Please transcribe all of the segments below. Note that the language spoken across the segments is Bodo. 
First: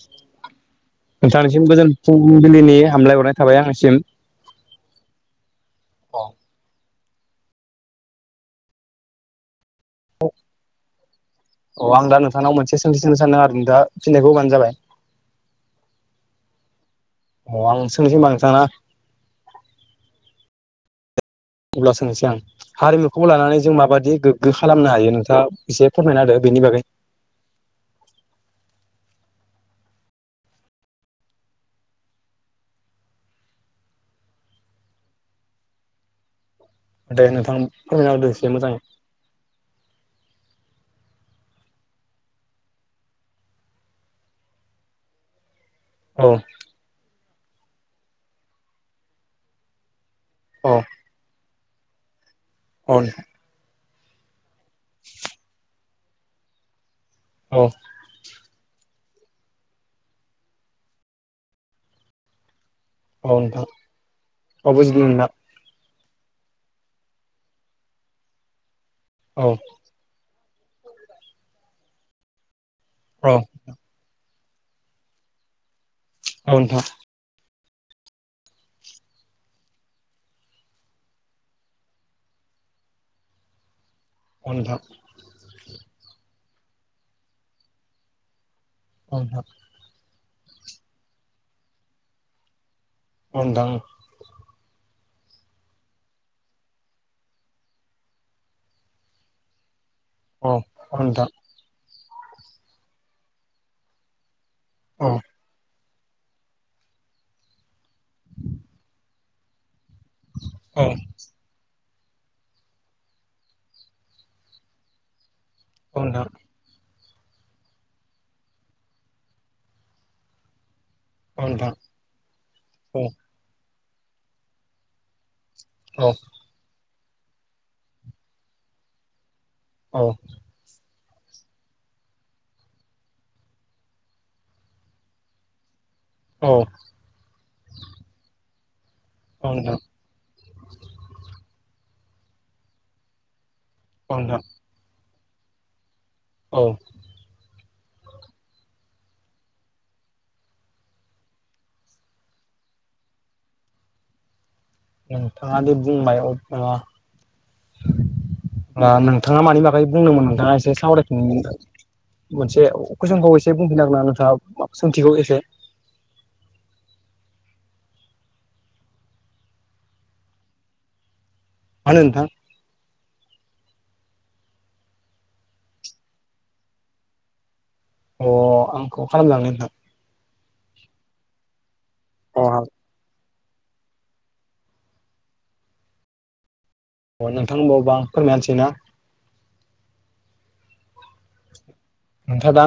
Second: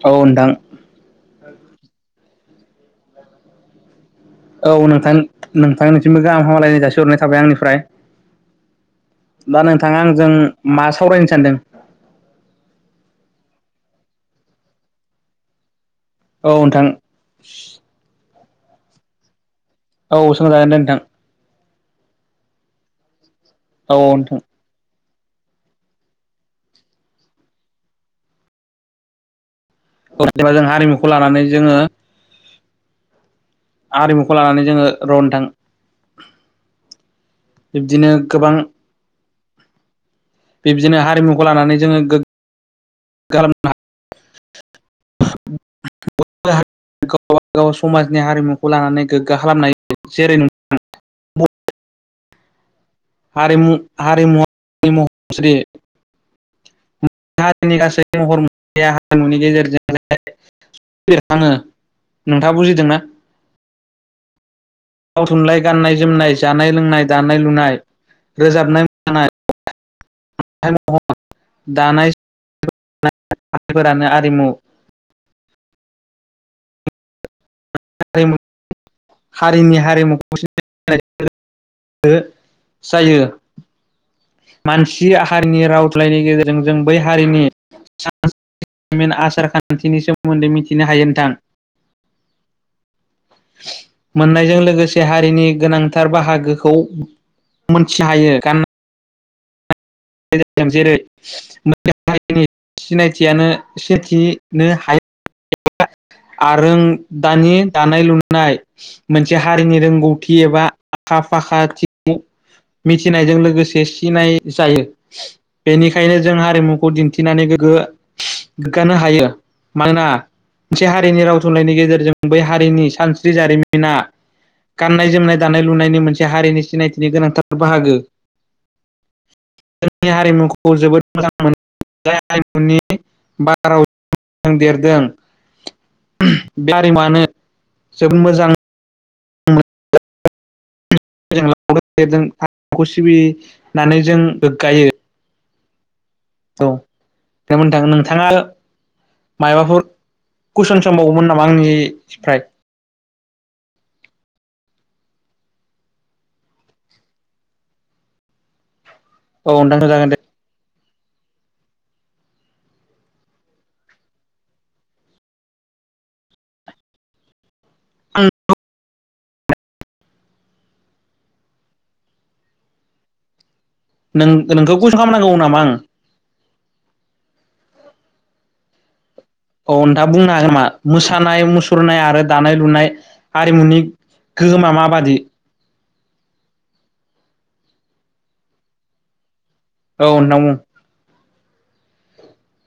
औ नोंथां गोजोन फुंबिलिनि हामलाय हरनाय थाबाय आंनिसिम औ नोंथां नोंथां नोंसिमबो गाहाम हामालायनाय जासि हरनाय थाबाय आंनिफ्राय दा नोंथां। अ आं दा नोंथांनाव मोनसे सोंथि सोंनो सानदों आरो न दा फिनायखौ होबानो जाबाय औ नोंथां अ आं सोंनोसै होनबा नोंथां ना औ सोंजागोन दे नोंथां अब्ला सोंनोसै आं हारिमुखौ लानानै जों औ माबायदि नोंथां गोग्गो खालामनो हायो नों दा एसे फोरमायना होदो बेनि बागै बा जों हारिमुखौ लानानै जोङो। आरिमुखौ लानानै जोङो र' नोंथां दे नोंथां बिब्दिनो फोरमायना होदों गोबां एसे मोजां बिब्दिनो हारिमुखौ लानानै जोङो गोग्ग खालामनो। औ गावबागाव समाजनि हारिमुखौ लानानै गोग्गा खालामनाय जेरै औ नोंथां औ हारिमु हारिमु महर मुस्रि। औ हारिनि गासै महर [inaudible] औ नोंथां औ बुजिदों राव नोंथां थुनलाइ गाननाय जोमनाय जानाय लोंनाय दानाय लुनाय रोजाबनाय मोसानाय औ औ [inaudible] औ नोंथां। हारिमु हारिनि हारिमु [inaudible] जायो। औ नोंथां मानसि हारिनि राव थलाइनि गेजेरजों जों बै हारिनि औ मिन नोंथां आसार खान्थिनि सोमोन्दै मिथिनो हायो नोंथां। औ नोंथां। मोननायजों लोगोसे हारिनि गोनांथार बाहागोखौ मोनथिनो हायो गाननाय [inaudible] औ नोंथां सिनायथियानो सेथि नो औ हाया। आरों दानि दानाय लुनाय मोनसे हारिनि रों गौथि एबा औ आखा फाखा थि मिथिनायजों लोगोसे सिनाय जायो। औ बेनिखायनो नोंथां जों हारिमुखौ दिन्थिनानै गोग्गो गोग्गानो हायो मानोना मोनसे हारिनि राव औ नोंथां थुनलाइनि गेजेरजों बै हारिनि औ सानस्रि जारिमिना गाननाय जोमनाय दानाय लुनायनि औ मोनसे हारिनि सिनायथिनि गोनांथार बाहागो औ जोंनि हारिमुखौ जोबोद मोजां मोन जाय आइमुनि बाराव देरदों। बे नोंथां आरारिमानो जोबोद मोजां औ नोंथां। नोंथां [inaudible] औ [inaudible] नोंथाङा मायबाफोर कुइसन सोंबावगौमोन नामा आंनिफ्राय [inaudible] नोंथाङादि बुंबाय अब्ला नोंथाङा औ मानि बागै नोंथां जागोन दे बुंदोंमोन नोंथाङा एसे सावरायफिनदो। मोनसे कुइसनखौ एसे बुंफिननो हागोनना नोंथाङा सोंथिखौ एसे [inaudible] उम औ मानो नोंथां? नों नोंखौ कुइसन खालामनांगौ नामा आं? अ आंखौ खालामलांनो नोंथां औ नोंथाङा बुंनो हागोन नामा मोसानाय मुसुरनाय आरो अ दानाय लुनाय हारिमुनि गोहोमा माबादि? अ नोंथां [unintelligible] फोरमायनोसै ना? औ नोंथां बुं। नोंथाङा दा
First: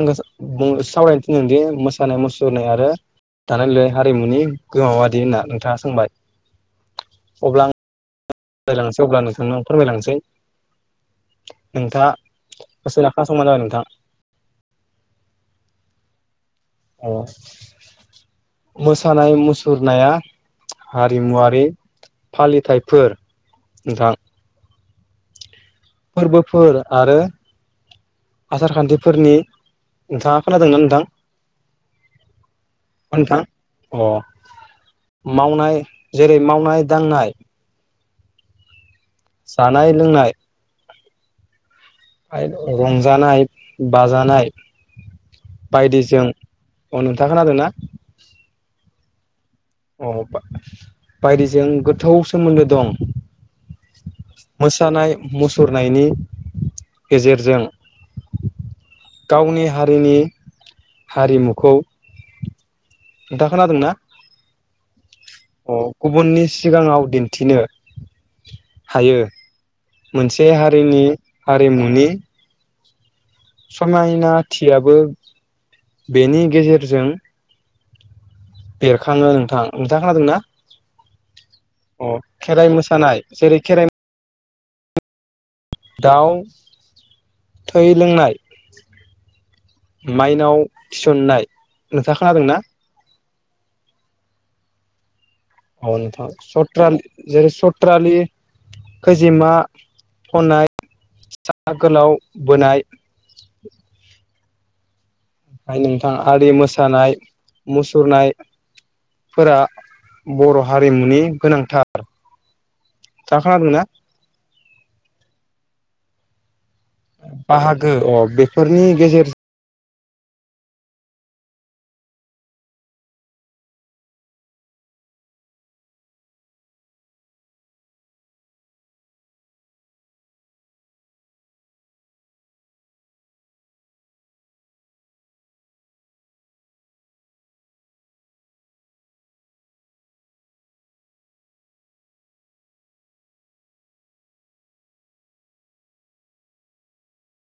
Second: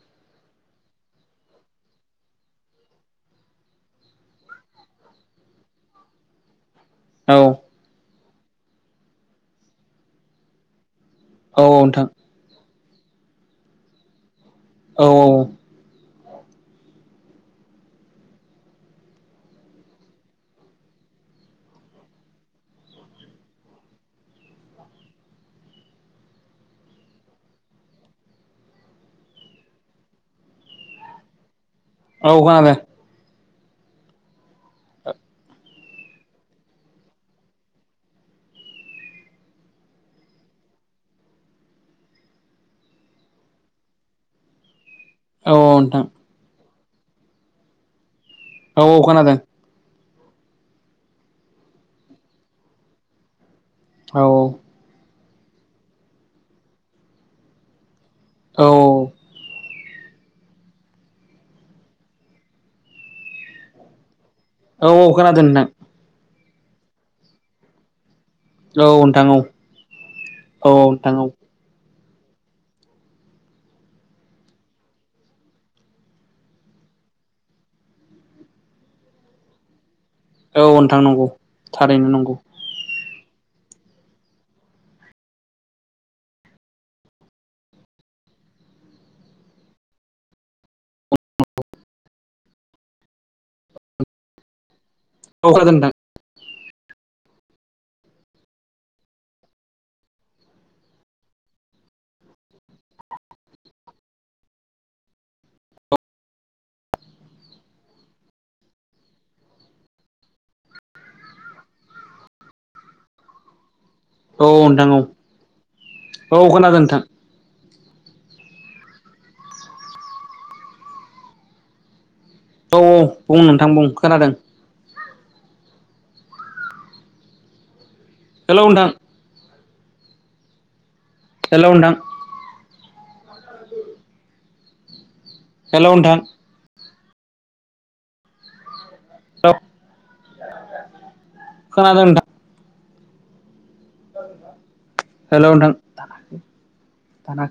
आं सावरायनो थिनदोंदि मोसानाय मुसुरनाय आरो दानाय लुनाय हारिमुनि गोहोमा माबादि होनना नोंथाङा सोंबाय? औ फोरमायलांनोसै अब्ला नोंथांनो फोरमायलांनोसै। औ नोंथां। गोसो लाखा समा जाबाय नोंथां। औ औ औ मोसानाय मुसुरनाया हारिमुवारि फालिथायफोर बा फोरबोफोर आरो आसार खान्थिफोरनि नोंथाङा खोनादोंना नोंथां? औ खोनादों। थां अ मावनाय जेरै मावनाय दांनाय जानाय लोंनाय रंजानाय बाजानाय औ नोंथां बायदिजों अ नोंथाङा खोनादों ना? औ औ खोनादों। अ बायदिजों गोथौ सोमोन्दो दं। औ मोसानाय मुसुरनायनि गेजेरजों औ गावनि हारिनि हारिमुखौ दा खोनादों ना? औ औ खोनादों नोंथां। गुबुननि सिगाङाव दिन्थिनो औ हायो नोंथां औ मोनसे औ हारिनि नोंथां औ हारिमुनि समायनाथियाबो बेनि गेजेरजों बेरखाङो नोंथां नोंथां खोनादोंना औ नोंथां नंगौ थारैनो अ नंगौ खेराइ मोसानाय जेरै खेराइ मो दाउ थै लोंनाय माइनाव थिसननाय नोंथाङा खोनादों ना? औ नोंथां सुद सत जेरै सथ्रालि खैजिमा फनाय सा गोलाव बोनाय आइ नोंथां आरि मोसानाय मुसुरनाय फोरा बर' हारिमुनि गोनांथार। नोंथाङा खोनादों ना? औ औ नोंथां औ औ खोनादों। नोंथां बाहागो अ बेफोरनि गेजेरज औ औ बुं नोंथां बुं खोनादों। हेल' नोंथां हेल' नोंथां। हेल' नोंथां। हेल' खोनादों नोंथां। हेल नोंथां।